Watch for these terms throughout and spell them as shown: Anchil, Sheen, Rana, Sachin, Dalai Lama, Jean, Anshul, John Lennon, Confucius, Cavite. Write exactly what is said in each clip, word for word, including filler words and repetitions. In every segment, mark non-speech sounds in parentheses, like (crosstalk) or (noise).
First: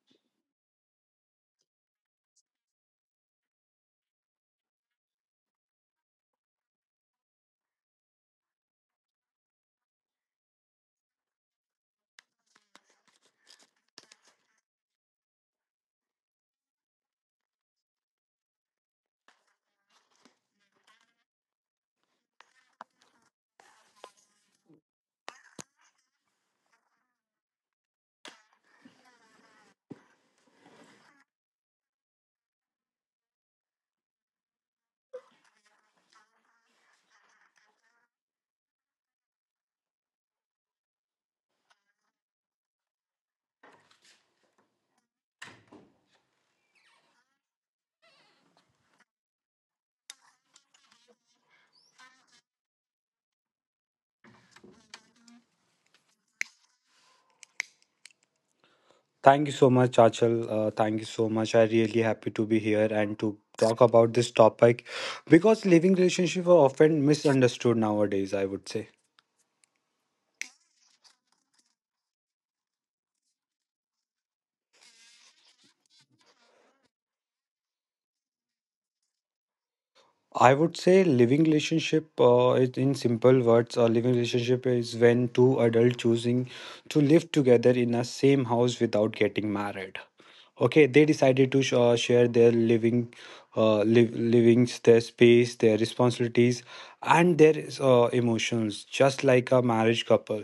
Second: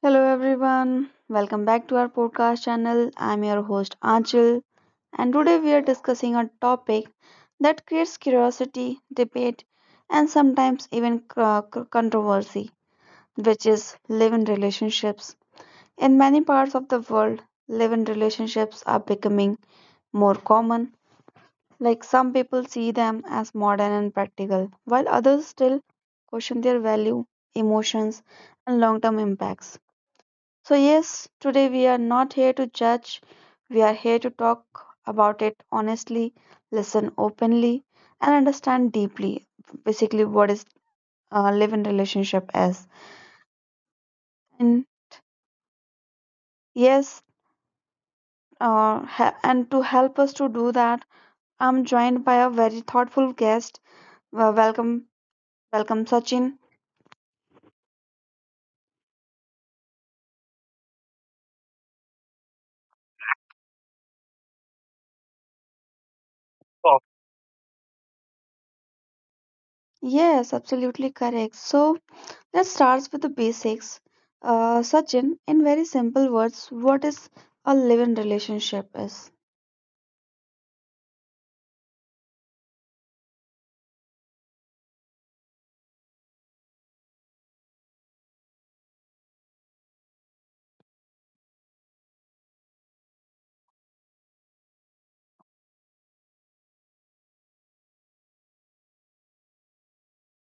Hello everyone, welcome back to our podcast channel. I'm your host Anchil, and today we are discussing a topic that creates curiosity, debate, and sometimes even c- c- controversy, which is live in relationships. In many parts of the world, live in relationships are becoming more common. Like some people see them as modern and practical, while others still question their value, emotions, and long term impacts. So, yes, today we are not here to judge, we are here to talk about it honestly, listen openly, and understand deeply basically what is uh, live in relationship is. And yes, uh, ha- and to help us to do that, I'm joined by a very thoughtful guest. Well, welcome, welcome, Sachin. Thank you so much, Achal. Uh, thank you so much. I really happy to be here and to talk about this topic because living relationship are often misunderstood nowadays, I would say. Yes, absolutely correct. So, let's start with the basics. Uh, Sachin, in very simple words, what is a live in relationship is? I would say living relationship uh, is- in simple words, a living relationship is when two adults choosing to live together in a same house without getting married. Okay, they decided to sh- uh, share their living, uh, liv- livings, their space, their responsibilities, and their uh, emotions, just like a marriage couple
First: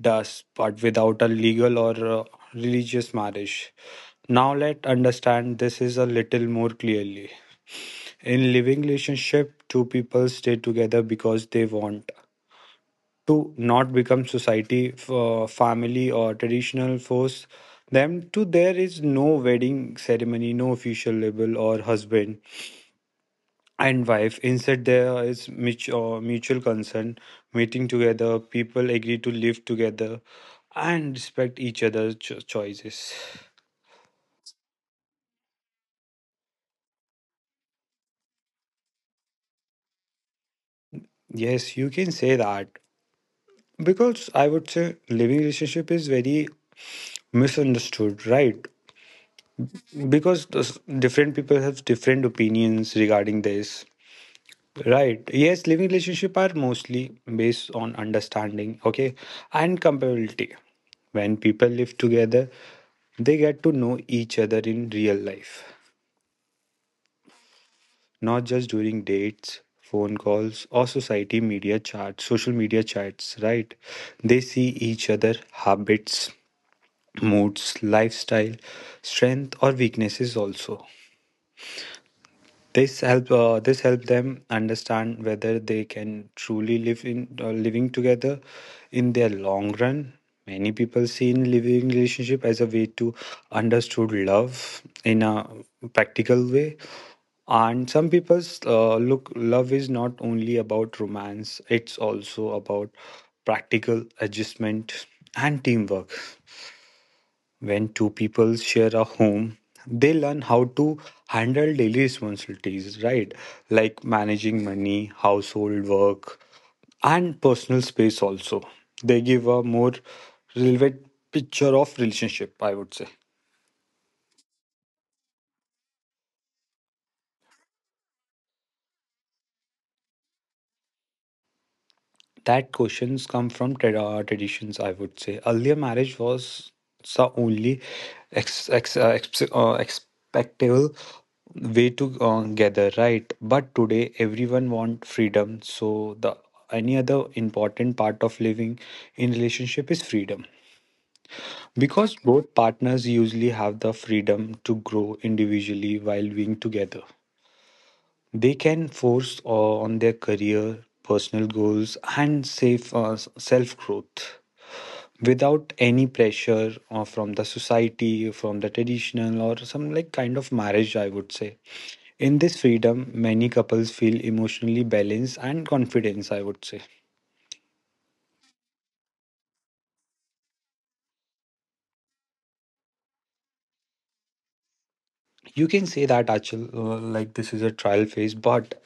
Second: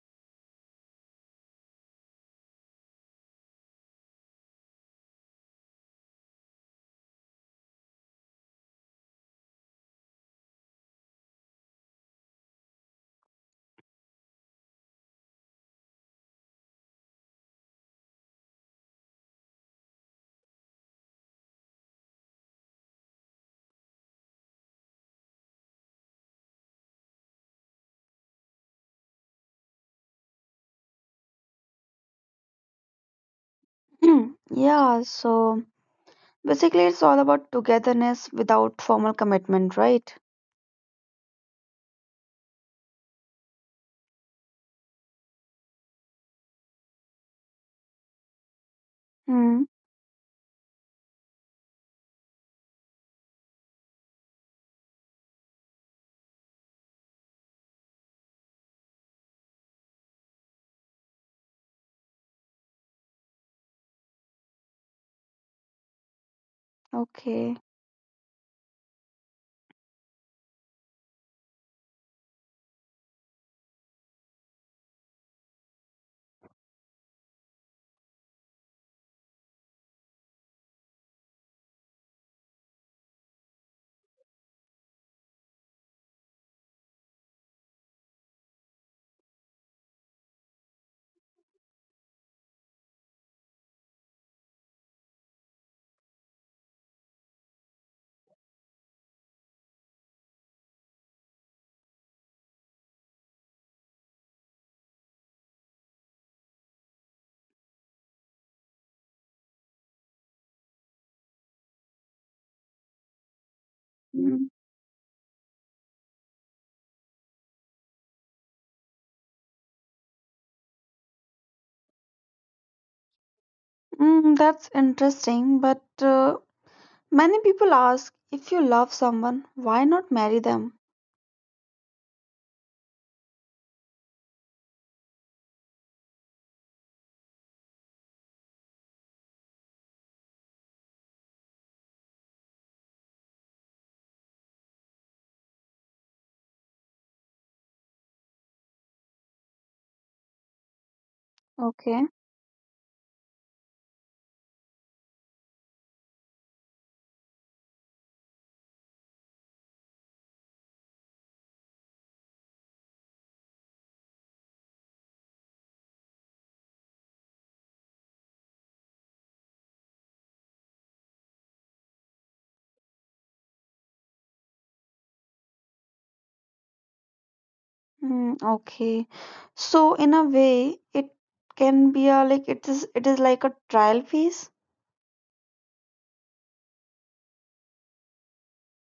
does, but without a legal or uh, religious marriage. Now let understand this is a little more clearly. In living relationship, two people stay together because they want to not become society, f- uh, family, or traditional force them to there is no wedding ceremony, no official label or husband and wife. Instead, there is mutual, mutual consent, meeting together, people agree to live together and respect each other's cho- choices. (clears throat) Hmm, yeah, so basically it's all about togetherness without formal commitment, right? Yes, you can say that because I would say living relationship is very misunderstood, right? Hmm. Because those different people have different opinions regarding this. Right. Yes, living relationship are mostly based on understanding, okay, and compatibility. When people live together, they get to know each other in real life, Okay. not just during dates, phone calls, or society media chats, social media chats, right? They see each other habits, moods, lifestyle, strength or weaknesses also. This help uh, this help them understand whether they can truly live in uh, living together in their long run. Many people see in living relationship as a way to understood love in a practical way, and some people uh, look love is not only about romance; it's also about practical adjustment and teamwork. When two people share a home, they learn how to handle daily responsibilities, right? Like Mm. managing money, household work, and personal space also. They give a more relevant picture of relationship, I would say. Mm, that's interesting, but uh, many people ask, if you love someone, why not marry them? That questions come from tra- uh, traditions, I would say. Earlier marriage was the only ex- ex- uh, ex- uh, expectable way to uh, gather, right? But today everyone want freedom, so the any other important part of living in relationship is freedom Okay. because both partners usually have the freedom to grow individually while being together. They can force uh, on their career, personal goals, and safe uh, self growth without any pressure uh, from the society, from the traditional, or some like kind of marriage, I would say. In this freedom, many couples feel emotionally balanced and confidence, I would say. Mm, okay. So in a way, it can be a, like, it is, it is like a trial piece. You can say that actually, uh, like this is a trial phase, but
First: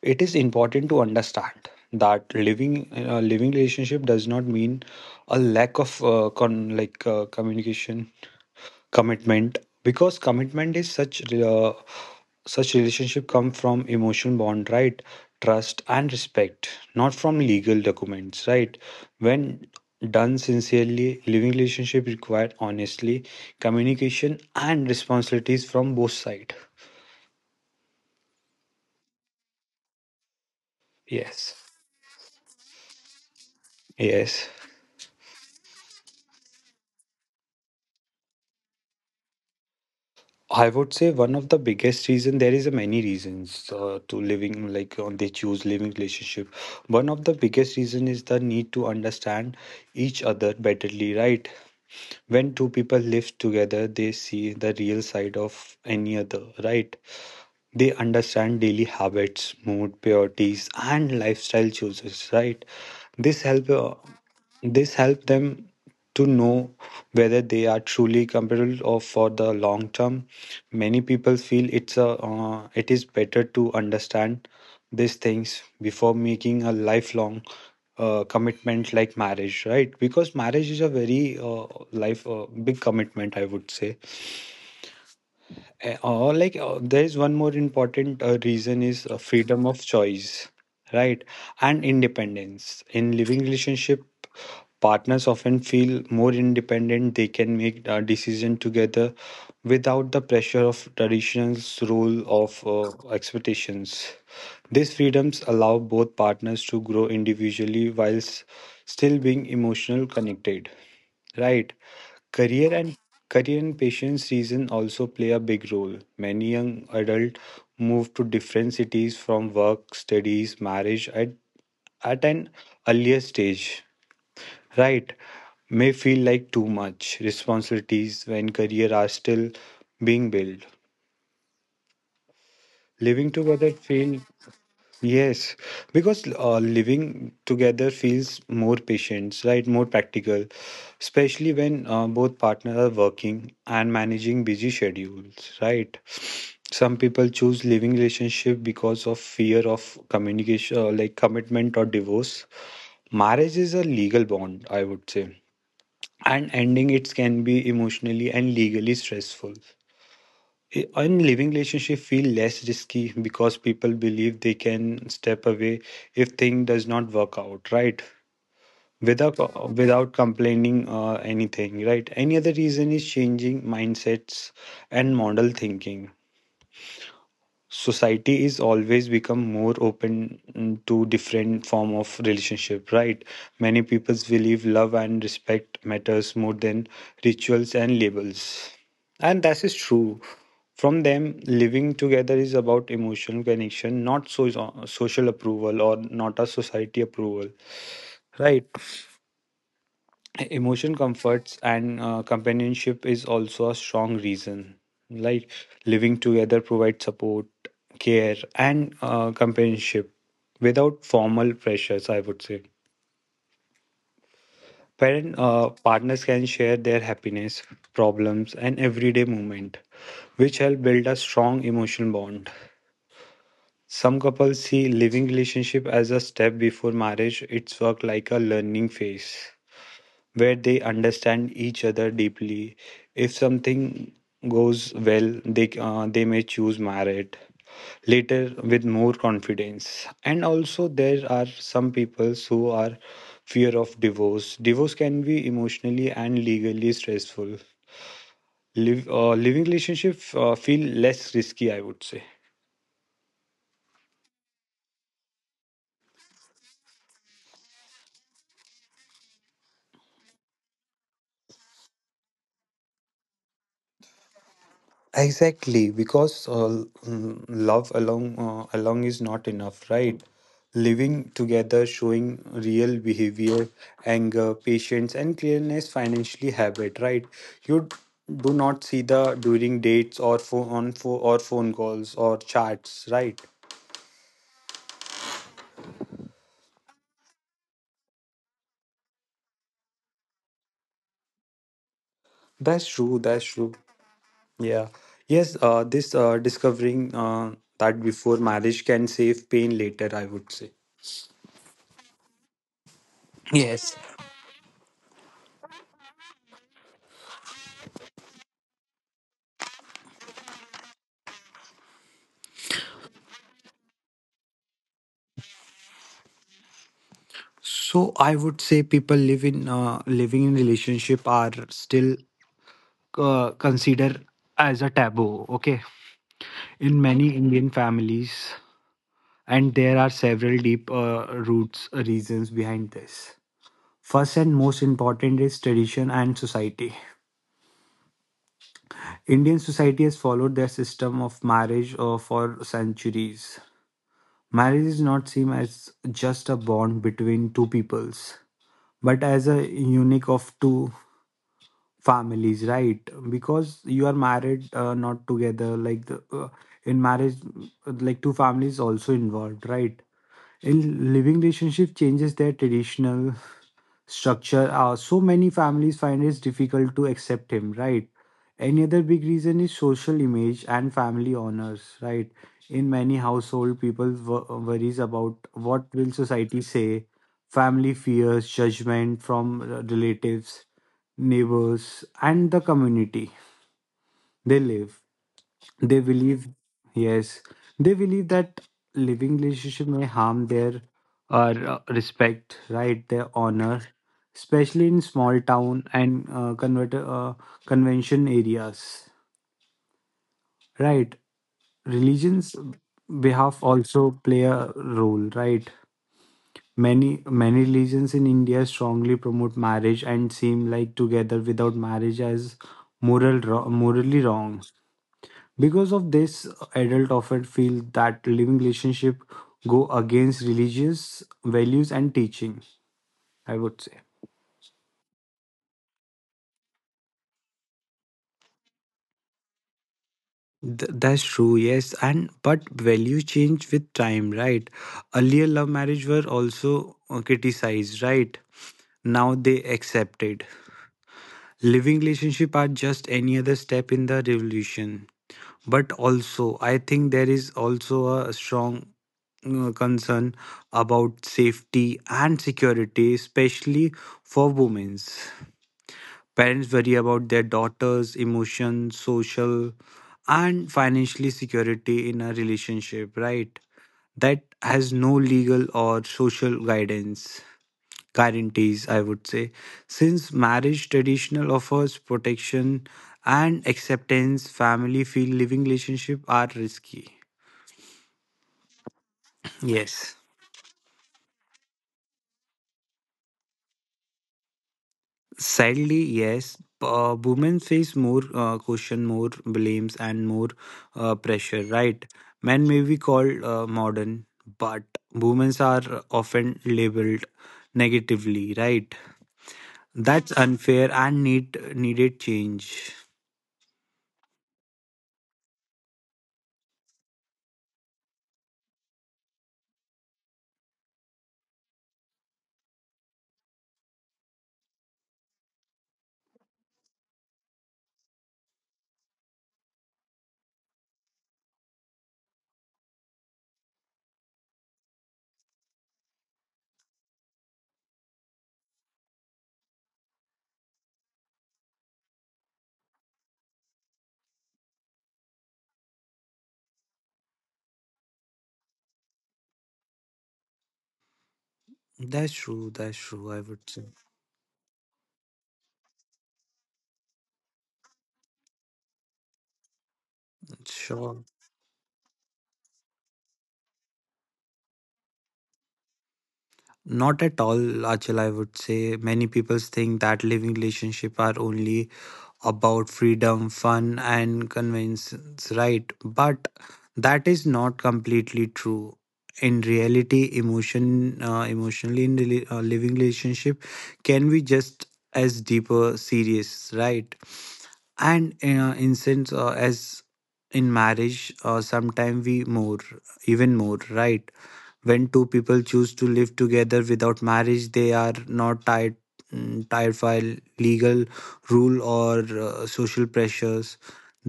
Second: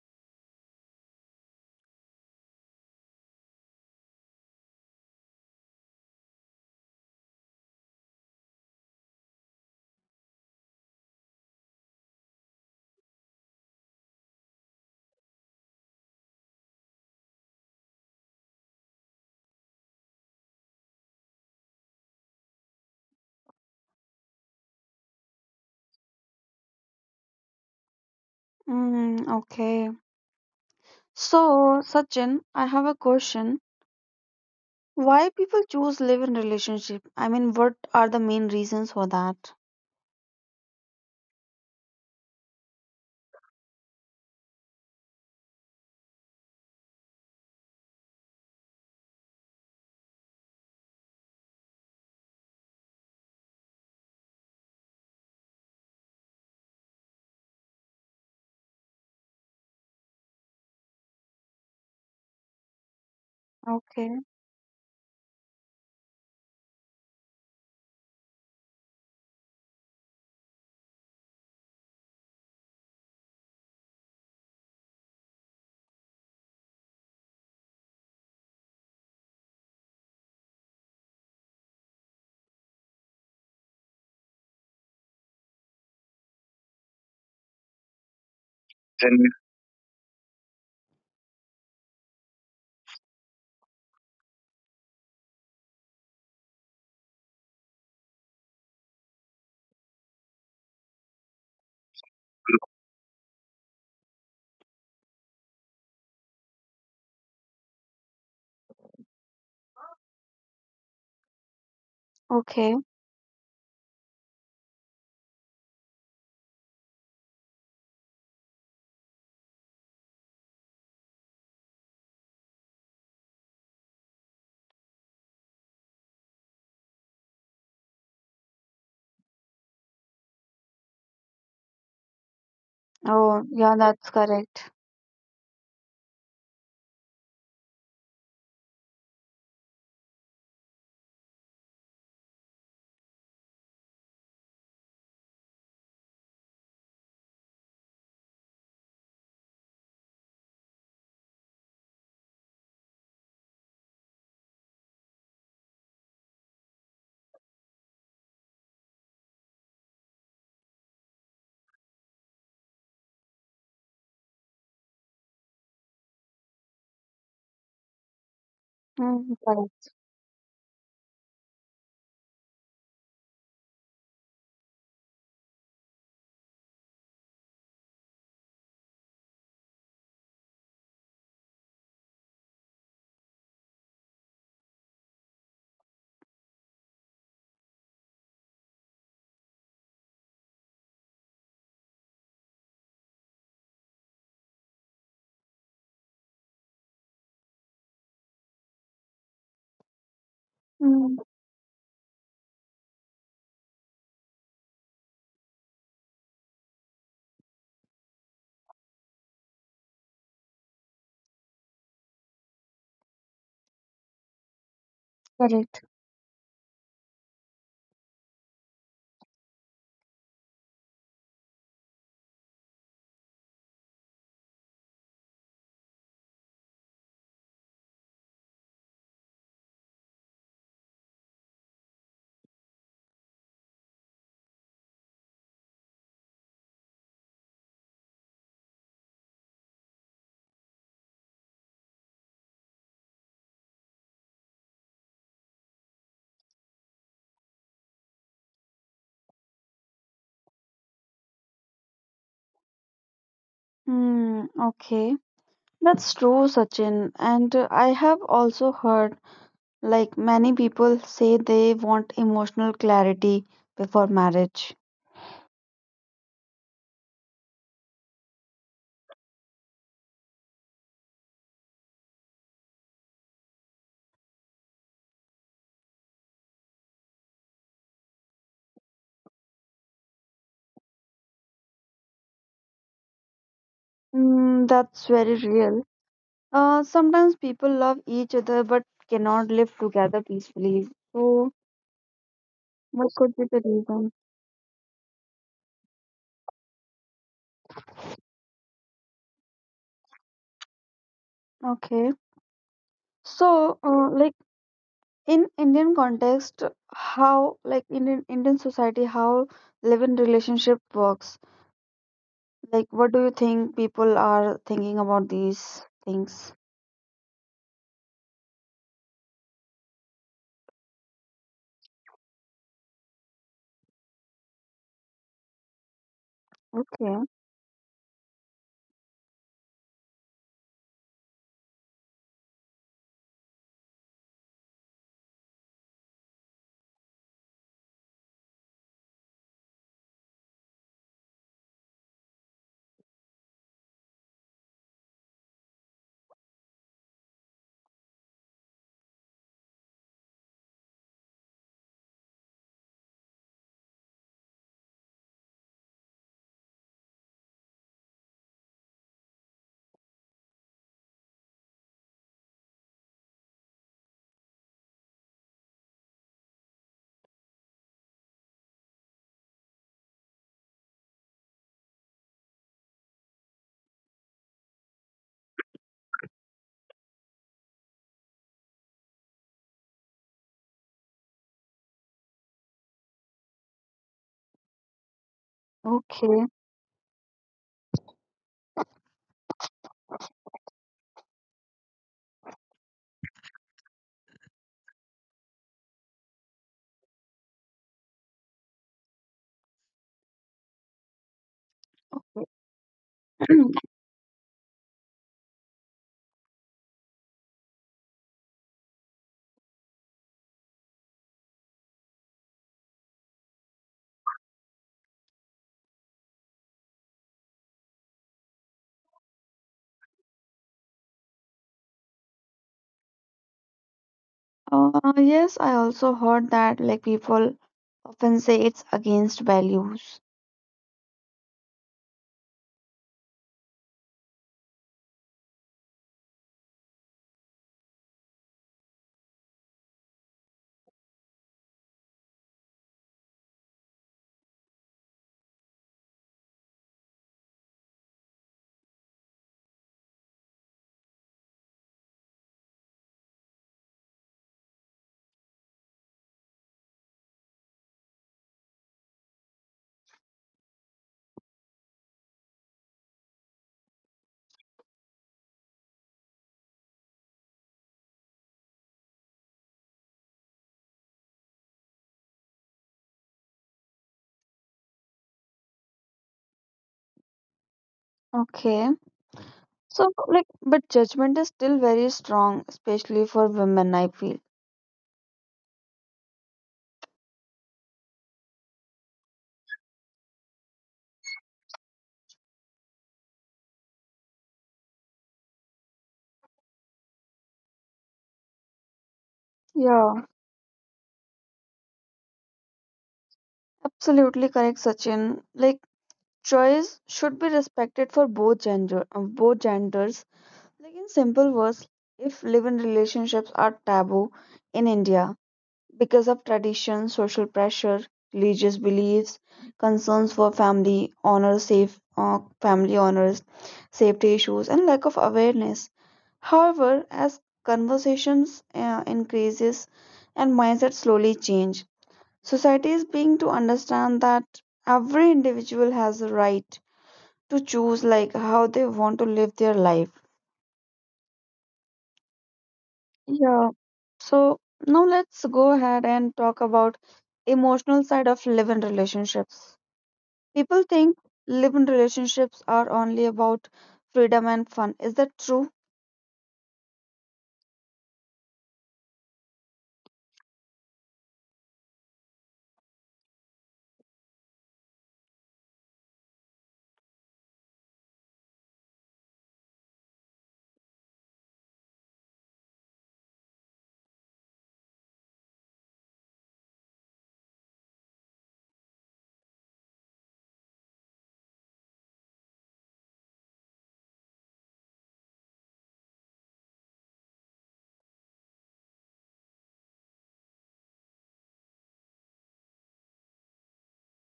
it is important to understand that living a living relationship does not mean a lack of uh, con like uh, communication commitment because commitment is such uh, such relationship come from emotional bond, right? Trust and respect, not from legal documents, right? When done sincerely, living relationship require honestly communication and responsibilities from both sides. Mm, okay. Yes. So Sachin, I have a question. Yes. Why people choose live in relationship? I mean, what are the main reasons for that? I would say one of the biggest reason there is a many reasons uh, to living like uh, they choose living relationship. One of the biggest reason is the need to understand each other betterly, right? When two people live together they see the real side of any other, right? They understand daily habits, mood, priorities, and lifestyle choices, right? This help uh, Okay, this help them to know whether they are truly compatible or for the long term. Many people feel it's a uh, it is better to understand these things before making a lifelong uh, commitment like marriage, right? Because marriage is a very uh, life uh, big commitment, I would say. Uh, Or like uh, there is one more important uh, reason is uh, freedom of choice, right? And independence. In living relationship, partners often feel more independent. They can make a decision together without the pressure of traditions, rule of uh, expectations. These freedoms allow both partners to grow individually whilst still being emotional connected. Right. Career okay. and career and patience reason also play a big role. Many young adults move to different cities from work, studies, marriage at, at an earlier stage. Right. May feel like too much responsibilities when career are still being built. Living Oh, together yeah, that's feel correct. yes, because uh, living together feels more patient, right? More practical, especially when uh, both partners are working and managing busy schedules, right? Some people choose living relationship because of fear of communication, uh, like commitment or divorce. Marriage is a legal bond, I would say, and ending it can be emotionally and legally stressful. In living relationship feel less risky because people believe they can step away if thing does not work out, right? Mm, without correct. without complaining or anything, right? Any other reason is changing mindsets and model thinking. Society is always become more open to different form of relationship, right? Many people believe love and respect matters more than rituals and labels, and that is true. From them living together is about emotional connection, not so- so, social approval or not a society approval, right? Emotion Mm, comforts and uh, companionship is also a strong reason, like living together provides support, care, and uh, companionship without formal pressures, I would say. Parent uh, correct. Partners can share their happiness, problems, and everyday moment, which help build a strong emotional bond. Some couples see living relationship as a step before marriage. It's work like a learning phase where they understand each other deeply. If something goes well, they uh, they may choose marriage later with more confidence. And also, there are some people who are fear of divorce. Divorce can be emotionally and legally stressful. Live uh, Living relationship uh, feel less risky, I would say. Hmm, okay. That's true, Sachin. And uh, I have also heard like many people say they want emotional clarity before marriage. Exactly, because uh, mm, love alone uh, alone is not enough, right? Living together, showing real behavior, anger, patience, and clearness, financially habit, right? You do not see the during dates or phone on phone or phone calls or chats, right? Hmm, that's very real. Uh, sometimes people love each other but cannot live together peacefully. So, That's what true. could be That's the true. reason? Yeah. Yes. Uh, this uh, Discovering uh, that before marriage can save pain later, I would say. Okay. So, Yes. uh, like in Indian context, how, like in in Indian society, how live-in relationship works? Like, what do you think people are thinking about these things? So I would say people live in uh, living in relationship are still uh, considered as a taboo. Okay, in Okay, many Indian families, and there are several deep uh, roots uh, reasons behind this. First and most important is tradition and society. Indian society has followed their system of marriage uh, for centuries. Marriage is not seen as just a bond between two peoples, but as a unique of two families, right? Because you are married uh, not together like the, uh, in marriage uh, like two families also involved, right? In living relationship changes their traditional structure, uh, so many families find it difficult to accept him, right? Any other big reason is social image and family honors, right? In many household people wo- worries about what will society say. Family fears judgment from relatives, neighbors, and the community they live. They okay. believe, yes, they believe that living relationship may harm their uh, respect, right? Their honor, especially in small town and uh, convert, uh, convention areas, right? Religions behalf (clears throat) also play a role, right? Many many religions in India strongly promote marriage and seem like together without marriage as moral ro- morally wrong. Because of this, adult often feel that living relationship go against religious values and teaching, I would say. Uh, yes, I also heard that like people often say it's against values. Th- that's true, yes. And but values change with time, right? Earlier love marriage were also uh, criticized, right? Now they accepted. Living relationship are just any other step in the revolution. But also, I think there is also a strong uh, concern about safety and security, especially for women. Parents worry about their daughters' emotions, social, and financially security in a relationship, right? That has no legal or social guidance guarantees, I would say, since marriage traditional offers protection and acceptance, family feel living relationship are risky. Okay. So Yes. like, but judgment is still very strong, especially for women, I feel. Sadly, yes. Uh, women face more uh, question, more blames, and more uh, pressure, right? Men may be called uh, modern, but women are often labeled negatively, right? Yeah, That's unfair and need needed change. absolutely correct, Sachin. Like choice should be respected for both gender uh, both genders. Like in simple words, if live-in relationships are taboo in India because of tradition, social pressure, religious beliefs, concerns for family honor, safe uh, family honors, safety issues, and lack of awareness. However, as conversations uh, increases and mindset slowly change, society is being to understand that every individual has a right to choose, like, how they want to live their life. That's true. That's true, I Yeah. would say. So now let's go ahead and talk about emotional side of live-in relationships. People think Sure. live-in relationships are only about freedom and fun. Is that true? Not at all, Achal. I would say many people think that living relationship are only about freedom, fun, and convenience, right? But that is not completely true. In reality emotion uh, emotionally in rela- uh, living relationship can be just as deeper serious, right? And uh, in sense uh, as in marriage, uh, sometime we more even more, right? When two people choose to live together without marriage they are not tied mm, tied by legal rule or uh, social pressures.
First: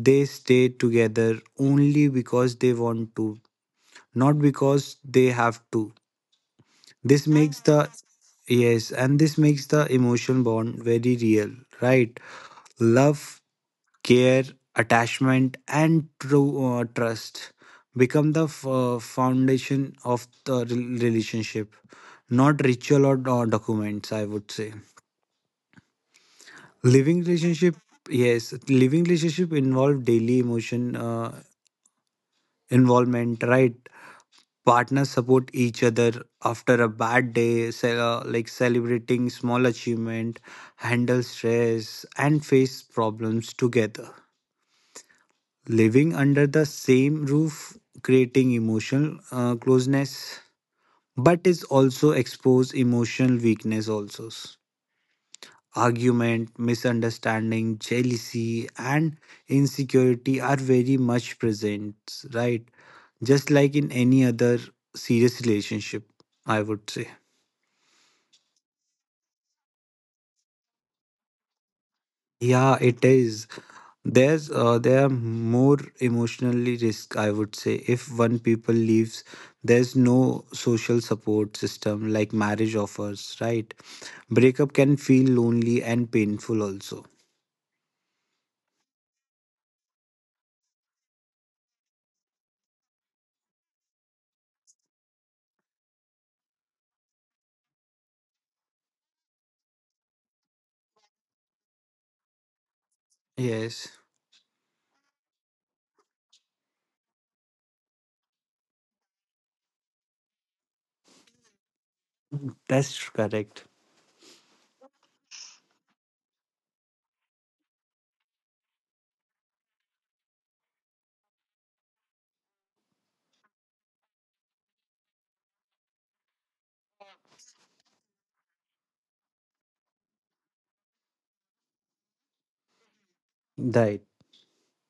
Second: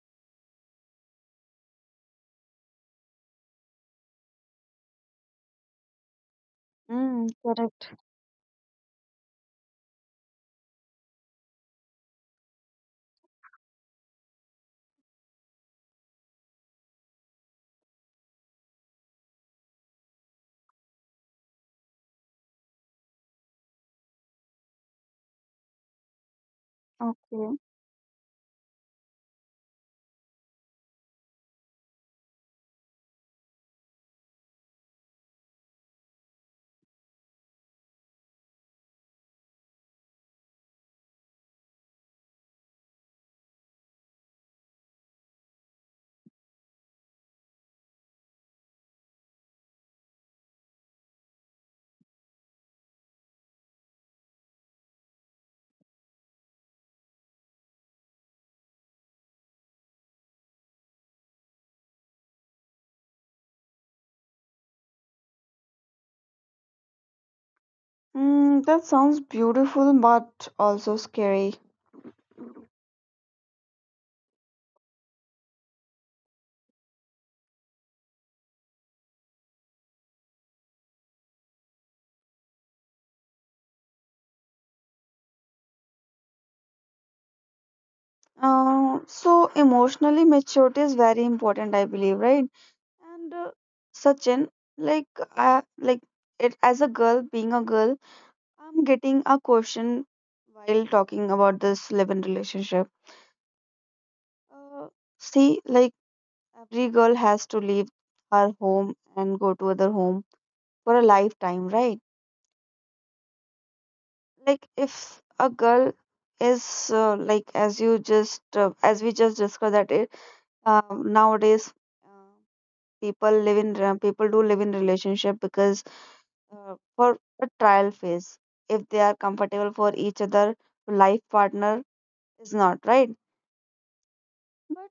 They stay together only because they want to, not because they have to. This Mm, makes the correct. Yes, and this makes the emotional bond very real, right? Love, care, attachment, and true uh, trust become the f- uh, foundation of the rel- relationship, not ritual or or documents. I would say living Okay. relationship yes living relationship involve daily emotion uh, involvement, right? Partners support each other after a bad day, ce- uh, like celebrating small achievement, handle stress and face problems together. Living under the same roof creating emotional uh, closeness, but is also expose emotional weakness also. Argument, misunderstanding, jealousy and insecurity are very much present, right? Just like in any other serious relationship, I would say. Mm, that sounds beautiful but also scary. Yeah, it is. There's uh, there are more emotionally risk, I would say. If one people leaves, there's no social support system like marriage offers, right? Breakup can feel lonely and painful also. Uh, so emotionally maturity is very important, I believe, right? And uh, Sachin, like, I like it as a girl, being a girl, I'm getting a question while talking about this live-in relationship. Yes, Uh, See, like, every girl has to leave her home and go to other home for a lifetime, right? that's correct. Like, if a girl is, uh, like, as you just uh, as we just discussed that it, uh, nowadays, uh, people live in re- people do live in relationship because, uh, for a trial phase, if they are comfortable for each other, life partner is not, right? Right. But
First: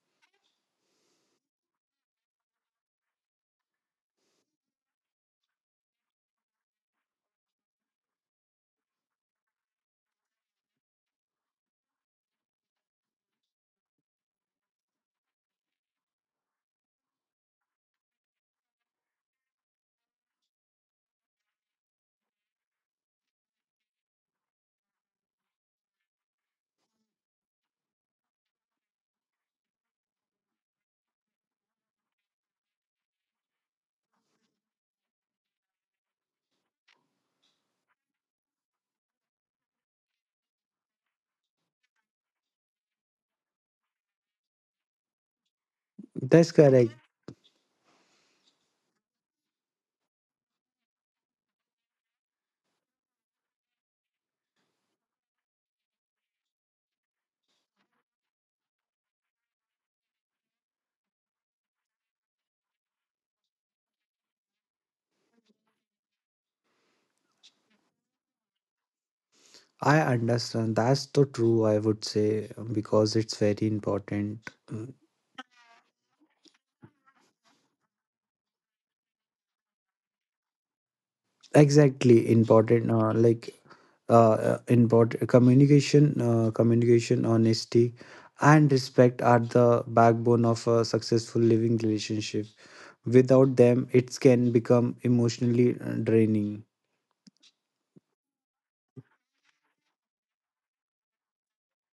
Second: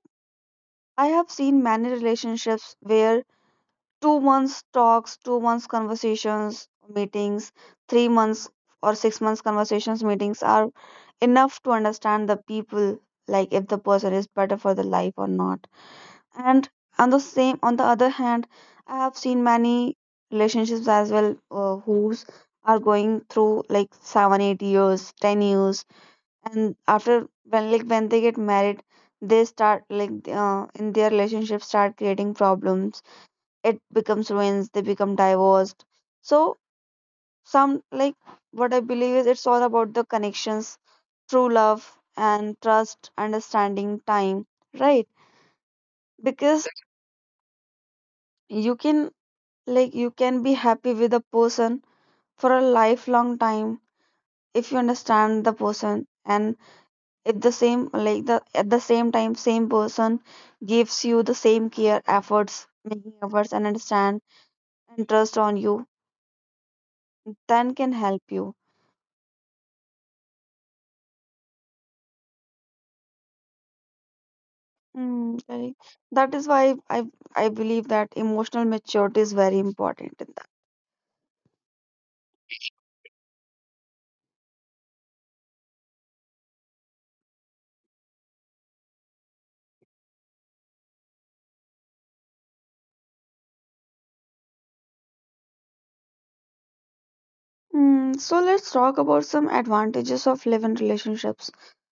I have seen many relationships where two months talks, two months conversations, meetings, three months or six months conversations, meetings, are enough to understand the people, like if the person is better for the life or not. And on the same, on the other hand, I have seen many relationships as well, uh, whose are going through like seven eight years, ten years, and after, when, like when they get married, they start, like, uh, in their relationship start creating problems. It becomes ruins, they become divorced. So, some, like, what I believe is, it's all about the connections, true love, and trust, understanding, time, right? That's Because correct. you can, like, you can be happy with a person for a lifelong time if you understand the person, and if the same, like the, at the same time, same person gives you the same care, efforts, making efforts and understand and trust on you, then can help you. I understand. That's the true, I would say, because it's very important. Mm, correct. That is why I I believe that emotional maturity is very important in. Exactly important, uh, like uh, important communication uh, communication, honesty and respect are the backbone of a successful living relationship. Without them it can become emotionally uh, draining. Mm, so let's talk about some advantages of live-in relationships.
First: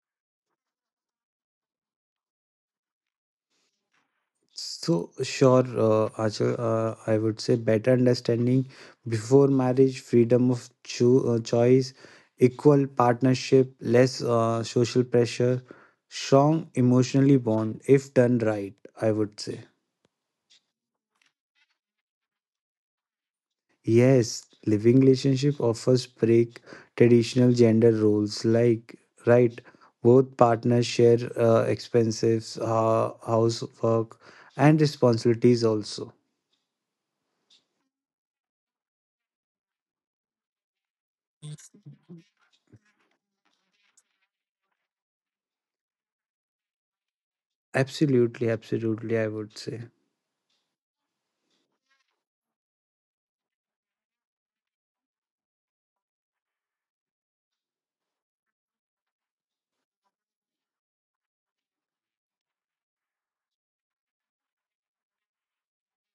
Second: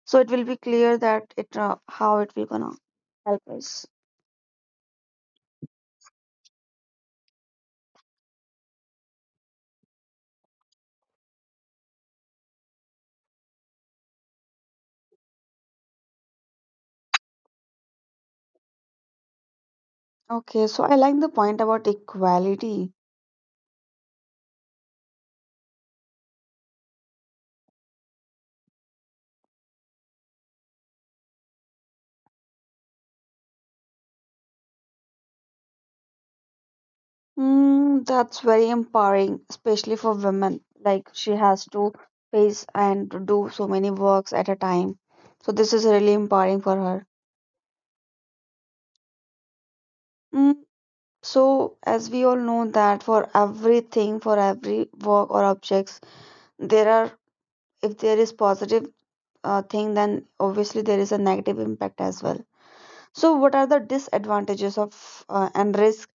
So it will be clear that it uh, how it will gonna help us. So, sure, uh, Achal, uh, I would say better understanding before marriage, freedom of cho- uh, choice, equal partnership, less uh, social pressure, strong emotionally bond if done right, I would say. Okay, so I like the point about equality. Yes, living relationship offers break traditional gender roles, like, right, both partners share uh, expenses, uh, housework, and responsibilities also. Mm, that's very empowering, especially for women. Like, she has to face and to do so many works at a time. So this is really empowering for her. Absolutely, absolutely, I would say. Mm, so as we all know that for everything, for every work or objects, there are if there is positive, uh, thing, then obviously there is a negative impact as well. So, what are the disadvantages of uh, and risk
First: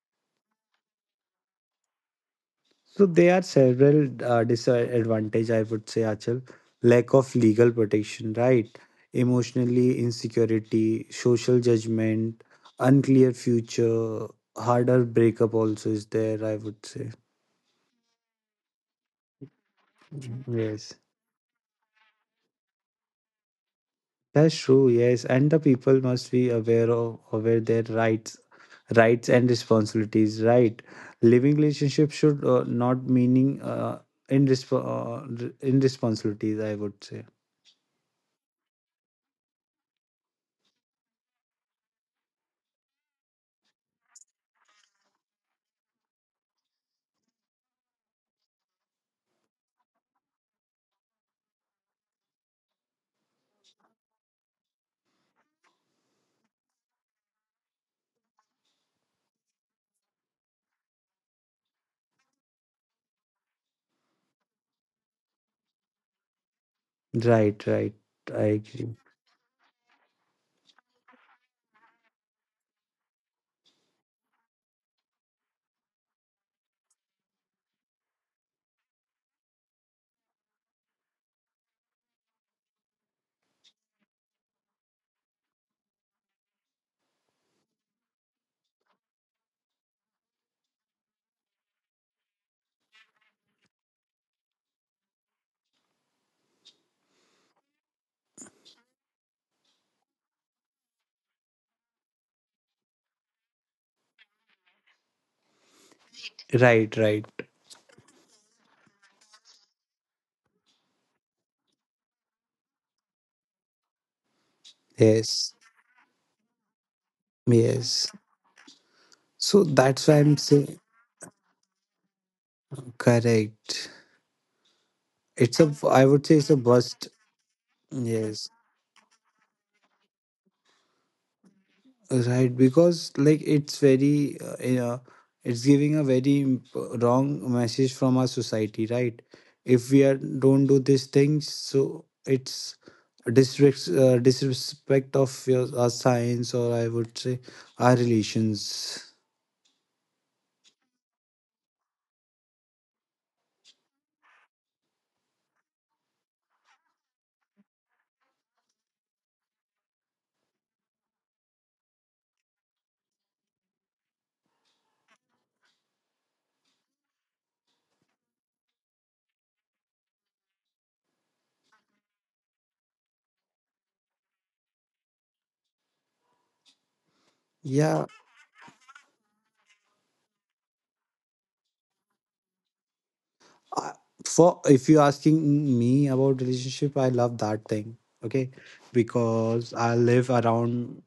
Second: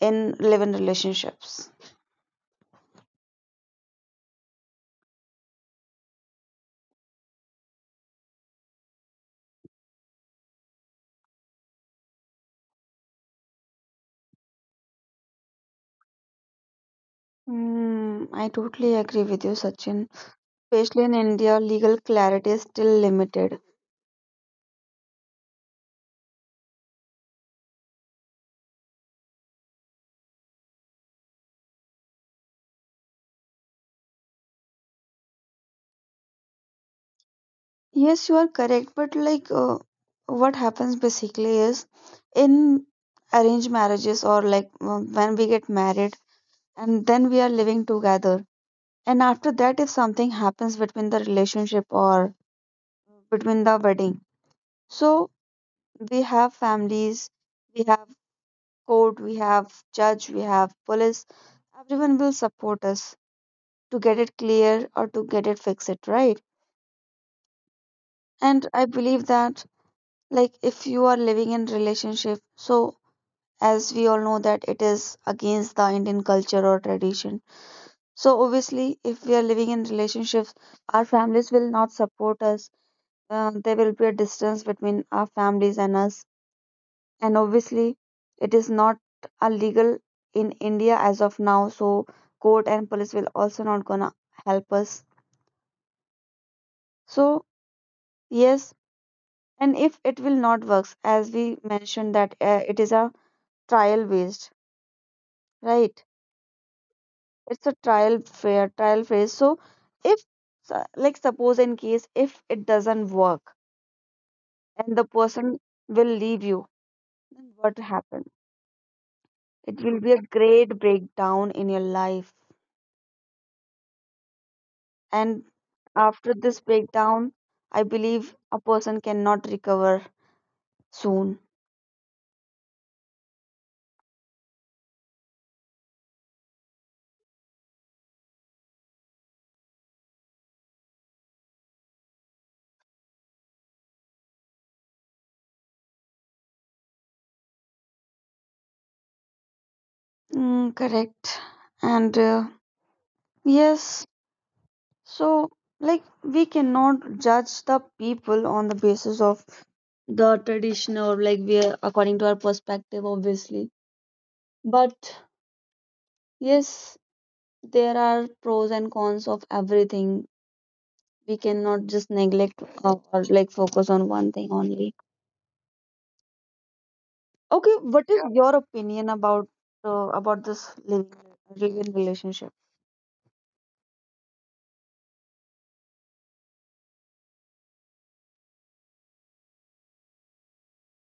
in live-in relationships? So there are several uh, disadvantage, I would say, Achal. Lack of legal protection, right? Emotionally insecurity, social judgment, unclear future, harder breakup also is there, I would say. Mm, I totally agree with you, Sachin. Mhm. Yes. Especially in India, legal clarity is still limited. That's true, yes. And the people must be aware of aware their rights rights and responsibilities, right? Living relationship should uh, not meaning uh, in resp- uh, r- in responsibilities, I would say. Yes, you are correct, but, like, uh, what happens basically is, in arranged marriages or, like, uh, when we get married and then we are living together. And after that, if something happens between the relationship or between the wedding, so we have families, we have court, we have judge, we have police. Everyone will support us to get it clear or to get it fix it, right? Right, right, I And I agree. believe that, like, if you are living in relationship, so as we all know that it is against the Indian culture or tradition. So obviously, if we are living in relationships, our families will not support us. Uh, there will be a distance between our families and us, and obviously it is not illegal in India as of now, so court and police will also not gonna help us. So yes, and if it will not works, as we mentioned that, uh, it is a trial based, right? Right, right. It's a trial fair trial phase. So if, su- like, suppose, in case if it doesn't work and the person Yes, will leave you, then what yes. happen? So It will be that's a why I'm great saying, breakdown in your life. correct. And It's a, I after would say, it's this a bust. breakdown, I believe Yes. a person cannot recover soon. Right, because like it's very, uh, uh, it's giving a very imp- wrong message from our society, right? If we are don't do these things, so it's a disrespect, uh, disrespect of your our science, or I would say our relations. Mm, correct. And uh, yes, so, like, we cannot judge the people on the basis of the tradition, or, like, we are according to our perspective, obviously. But yes, there are pros and cons of everything. We cannot just neglect, or, or, like, focus on one thing only. Okay, what Yeah, is your opinion about uh, about this living living relationship? I- for if you're asking me about relationship, I love that thing. Okay, because I live around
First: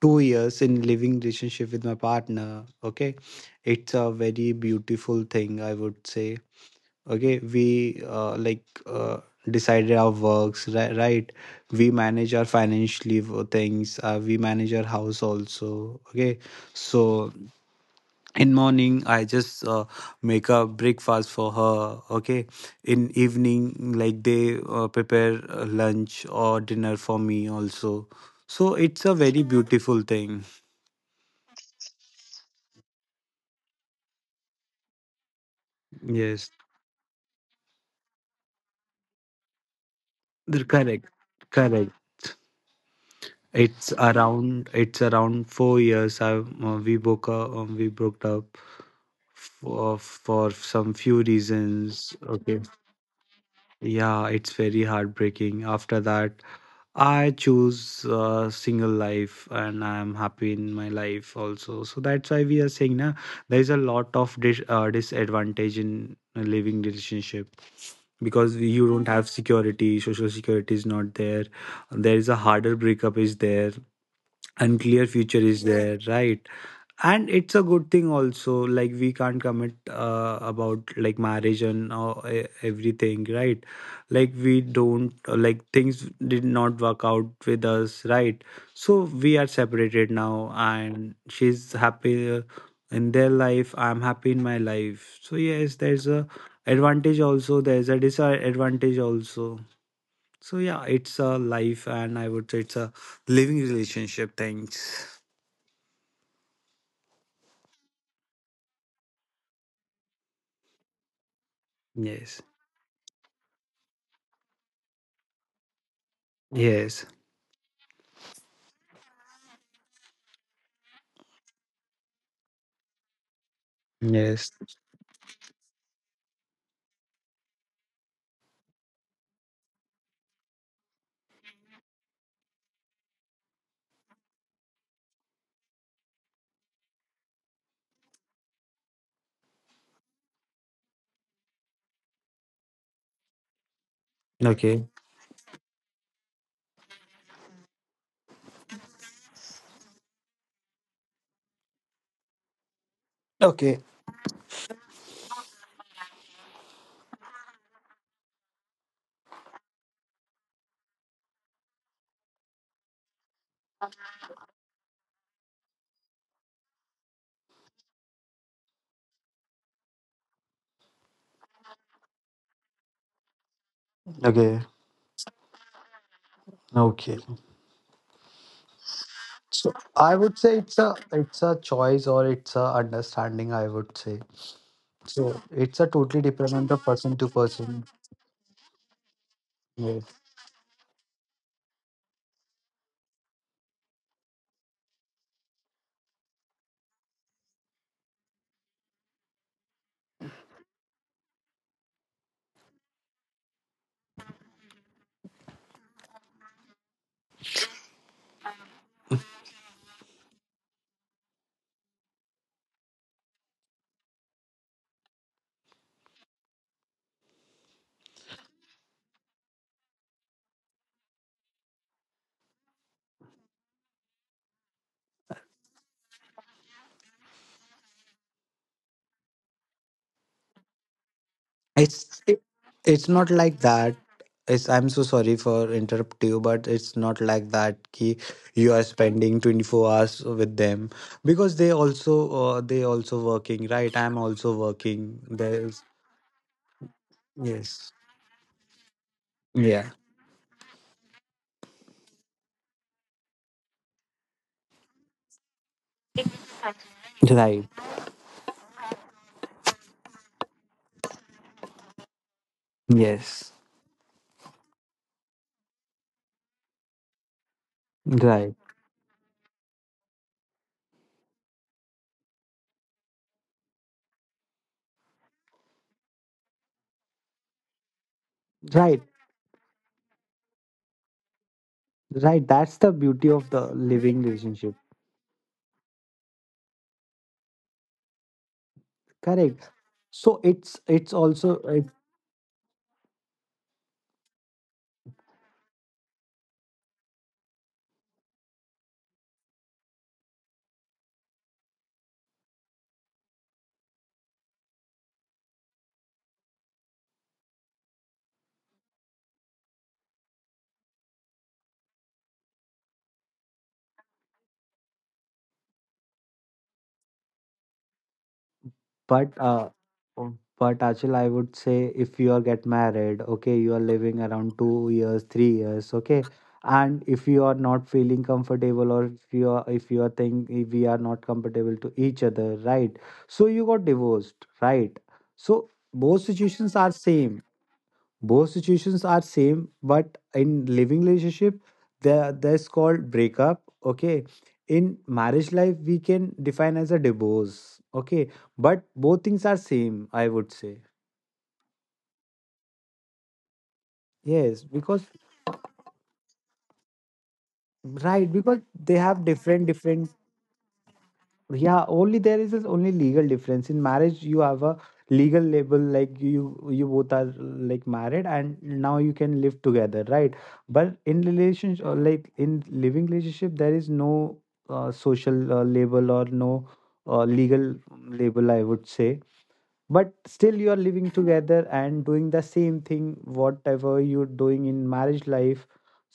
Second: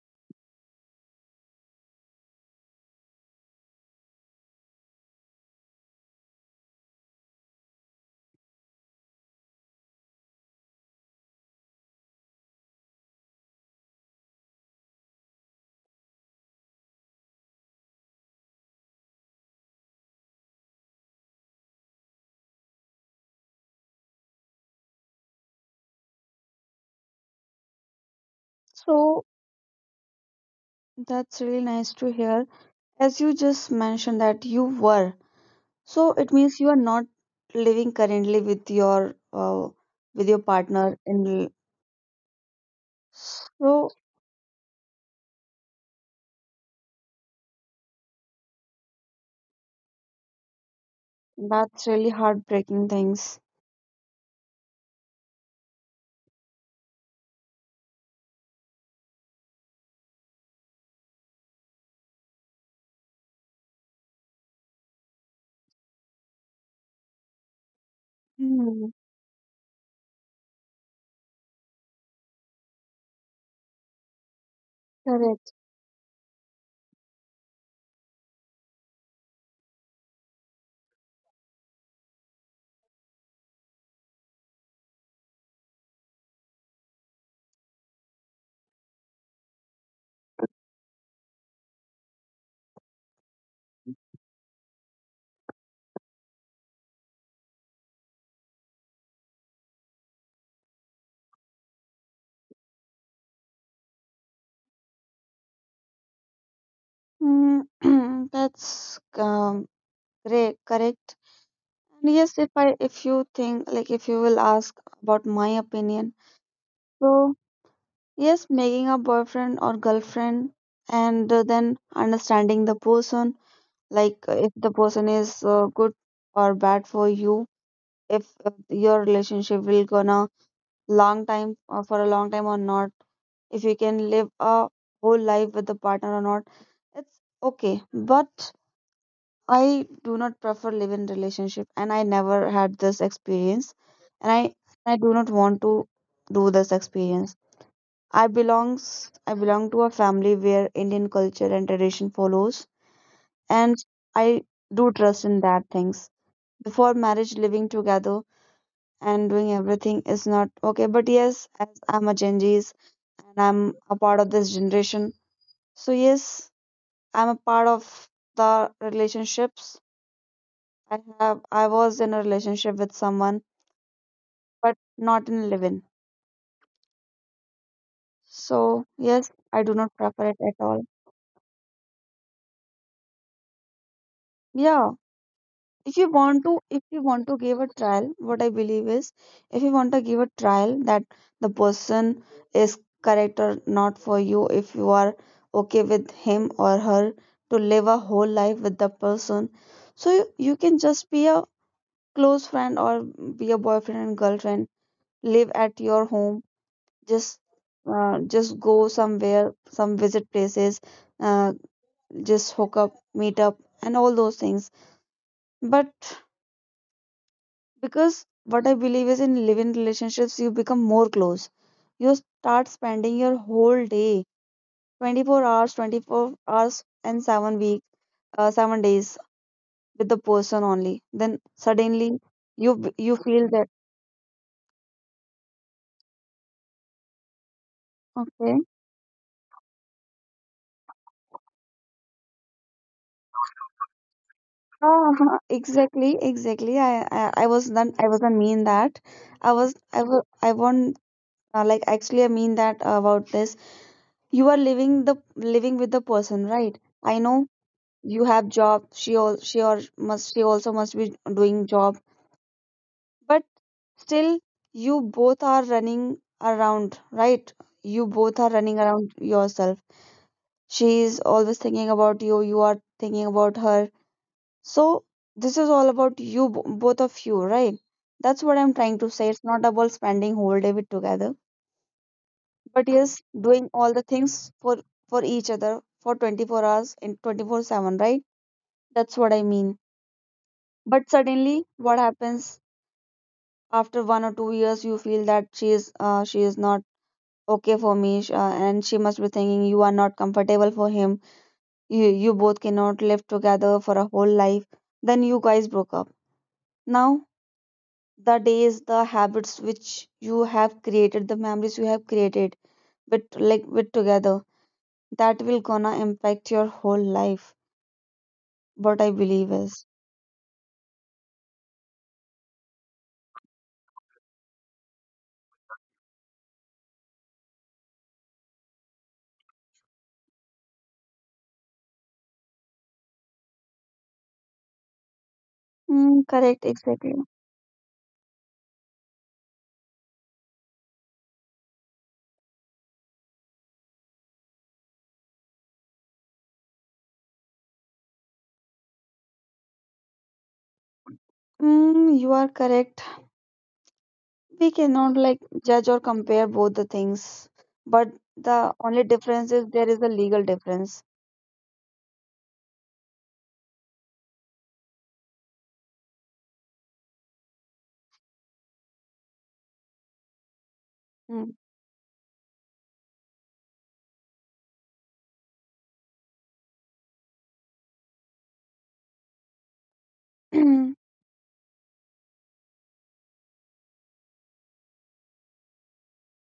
two years in living relationship with my partner. Okay, it's a very beautiful thing, I would say. Okay, we, uh, like uh, decided our works, ri- right? We manage our financially w- things, uh, we manage our house also. Okay, so in morning I just uh, make a breakfast for her. Okay, in evening, like, they uh, prepare, uh, lunch or dinner for me also. So it's a So very beautiful thing. that's really nice to hear. As you just mentioned that you were, so it Yes, means you are not living currently with your uh, with your they're partner correct. in. l- Correct. It's So around. It's around four years. I uh, we broke up. Um, we broke up for for some few that's really reasons. Okay. heartbreaking things. Yeah, it's very heartbreaking. After that, I choose uh, single life, and I am happy in my life also. So that's why we are saying, na, there is a lot of dis- uh, disadvantage in a living relationship, because you Hmm, don't have security. Social security is not there, there is a harder breakup is there, unclear future correct. is there, right? And it's a good thing also, like we can't commit, uh, about like marriage and uh, e- everything, right? Like we don't, uh, like things did not work out with us, right? So we are separated now and she's happy in their life, I'm happy in my life. So yes, there's a advantage also, there's a disadvantage also. So yeah, it's a life, and I would say it's a living relationship. Thanks. Mm, (clears throat) that's, um, great, correct. And yes, Yes, if I if you think, like, if you will ask about my opinion, yes. so. Yes, making a boyfriend or girlfriend and, uh, then understanding the person, like, uh, if Yes. the person is, uh, good or bad for you, if, uh, your relationship will gonna long time uh, for a long time or not, if you can live a whole life with the partner or not, it's okay. But I do not prefer live-in relationship, and I never had this experience, and I Okay. I do not want to do this experience. I belongs I belong to a family where Indian culture and tradition follows, and Okay. I do trust in that things. Before marriage, living together and doing everything is not okay. But yes, as I'm a Gen Z's and I'm a part of this generation, so yes, I'm a part of the relationships. I have I was in a relationship with someone, Okay. but not in live-in. Okay. So yes, I So do not I prefer would it at say it's all. a, it's a choice, or it's a understanding, I would say. Yeah. So it's a If you totally want depend to, on the if you person to want to give a person. trial, what I believe is, if you want to Yes. give a trial that the person is correct or not for you, if you are okay with him or her to live a whole life with the person, so you, you can just be a close friend or be a boyfriend and girlfriend, live at your home, just uh, just go somewhere, some visit places, uh, just hook up, meet up, and all those things. But, because what I believe is, in living relationships you become more close, you start spending your whole day, twenty-four hours, twenty-four hours and seven week uh, seven days with the person only. Then suddenly It's it, you b- it's you not feel like that, that. It's, I'm so sorry for interrupt you, but it's not like that. Ki okay. you are spending twenty-four hours with them, because they also, uh, they also working, right? I'm also Ah, working. (laughs) There's exactly, exactly, I, I i was not yes, I wasn't mean that. i was yeah, i was I want, uh, like, actually, I mean, that, about this, you are living the living with the person, right? I know right. you have job, she all she or must she also must be doing job. But Yes. still you both are running around, right? You both are Right. running around yourself. She is always thinking about you you are thinking about her. So this is all about you bo- both of you, right? That's what I'm trying to say. Right, It's not about spending whole day with together. right, But that's yes, the beauty doing of the all the things living for relationship. for each other for twenty-four hours in twenty-four seven, right? That's what I mean. Correct. So But it's it's suddenly, also what it, happens, after one or two years, you feel that she is uh, she is not okay for me, sh- uh, and she must be thinking you are not comfortable for him. You you both cannot live together for a whole life. Then you guys broke up. Now the days, the habits which you have created, the memories you have created with, like with together, that will gonna impact your whole life, what I believe but is. uh um, but Achal, I would say if you are get married, okay, you are living around two years, three years, okay, and if you are not feeling comfortable, or if you are if you are think if we are not comfortable to each other, right? So you got divorced, right? So Mm, both correct, situations exactly. are same. Both situations are same, but in living relationship, there, that's called breakup. Okay, in marriage life we can define as a divorce. Okay, but both things are same, I would say. Mm, you are correct, we Yes, cannot, like, because, judge or compare both the things, but right, the because only they difference have is, there is different a legal different, difference. yeah, only there is this only legal difference. In marriage you have a legal label, like you you both are like married and now you can live together, right? But in relationship, or like in living relationship, there is no uh, social uh, label, or no uh, legal label, I would say. But still Mm. you are living together and doing the same thing, whatever you're doing in marriage life.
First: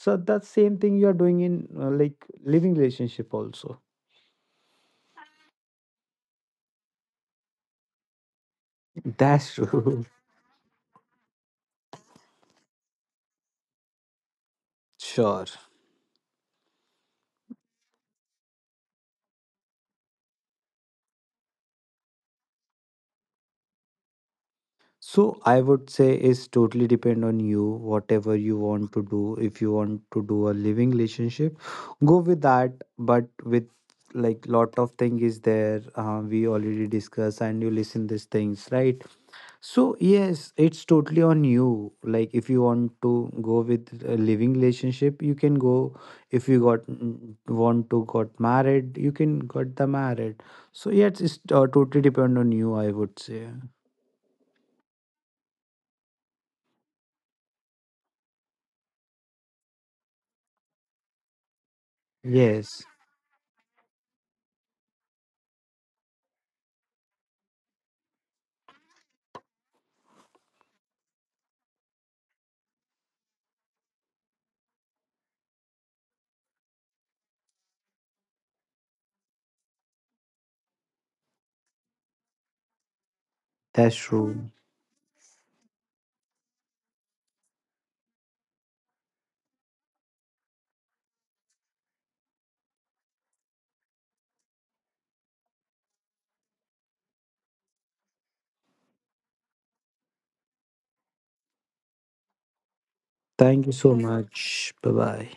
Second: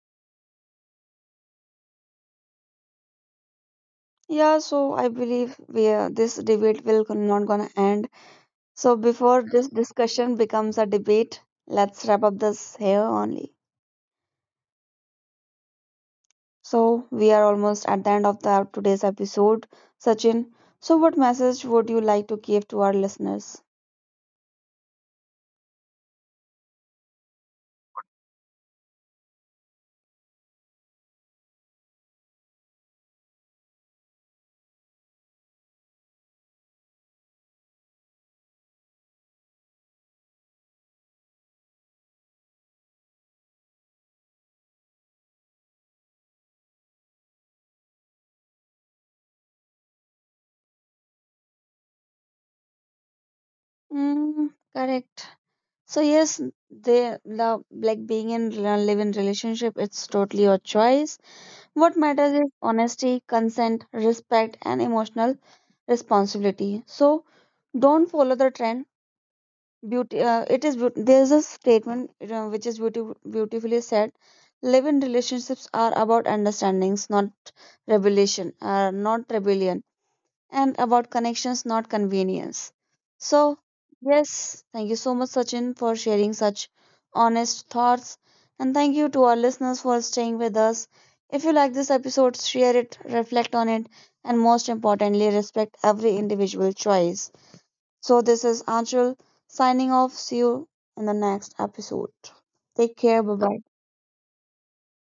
So that same thing you are doing in, uh, like, living relationship also. (clears throat) Yeah, so I believe we are, this debate will go- not gonna end. So before That's this true. (laughs) discussion becomes a debate, let's wrap up this here only. Sure. So we are almost at the end of the today's episode, Sachin. So what message would you like to give to our listeners? So I would say it's totally depend on you, whatever you want to do. If you want to do a living relationship, go with that. But with like lot of thing is there. Uh, we already discuss and you listen these things, right? So yes, it's totally on you. Like if you want to go with a living relationship, you can go. If you got mm, want to got married, you can got the married. So yes, it's uh, totally depend on you, I would say. Mm, correct. So yes, they love, like being in rela- live-in relationship, it's totally your choice. What matters is Yes, honesty, consent, respect, and emotional responsibility. So don't follow the trend. Beauty. Uh, it is, beaut- there's a statement you know, which is beautiful, beautifully said. Live-in relationships are about understandings, not revelation. Uh, not rebellion, and about connections, not convenience. So, that's true. yes, thank you so much, Sachin, for sharing such honest thoughts. And thank you to our listeners for staying with us. If you like this episode, share it, reflect on it, and most importantly, respect every individual choice. So, this is Anshul signing off. See you in the next episode. Take care. Thank Bye you bye. so much. Bye bye.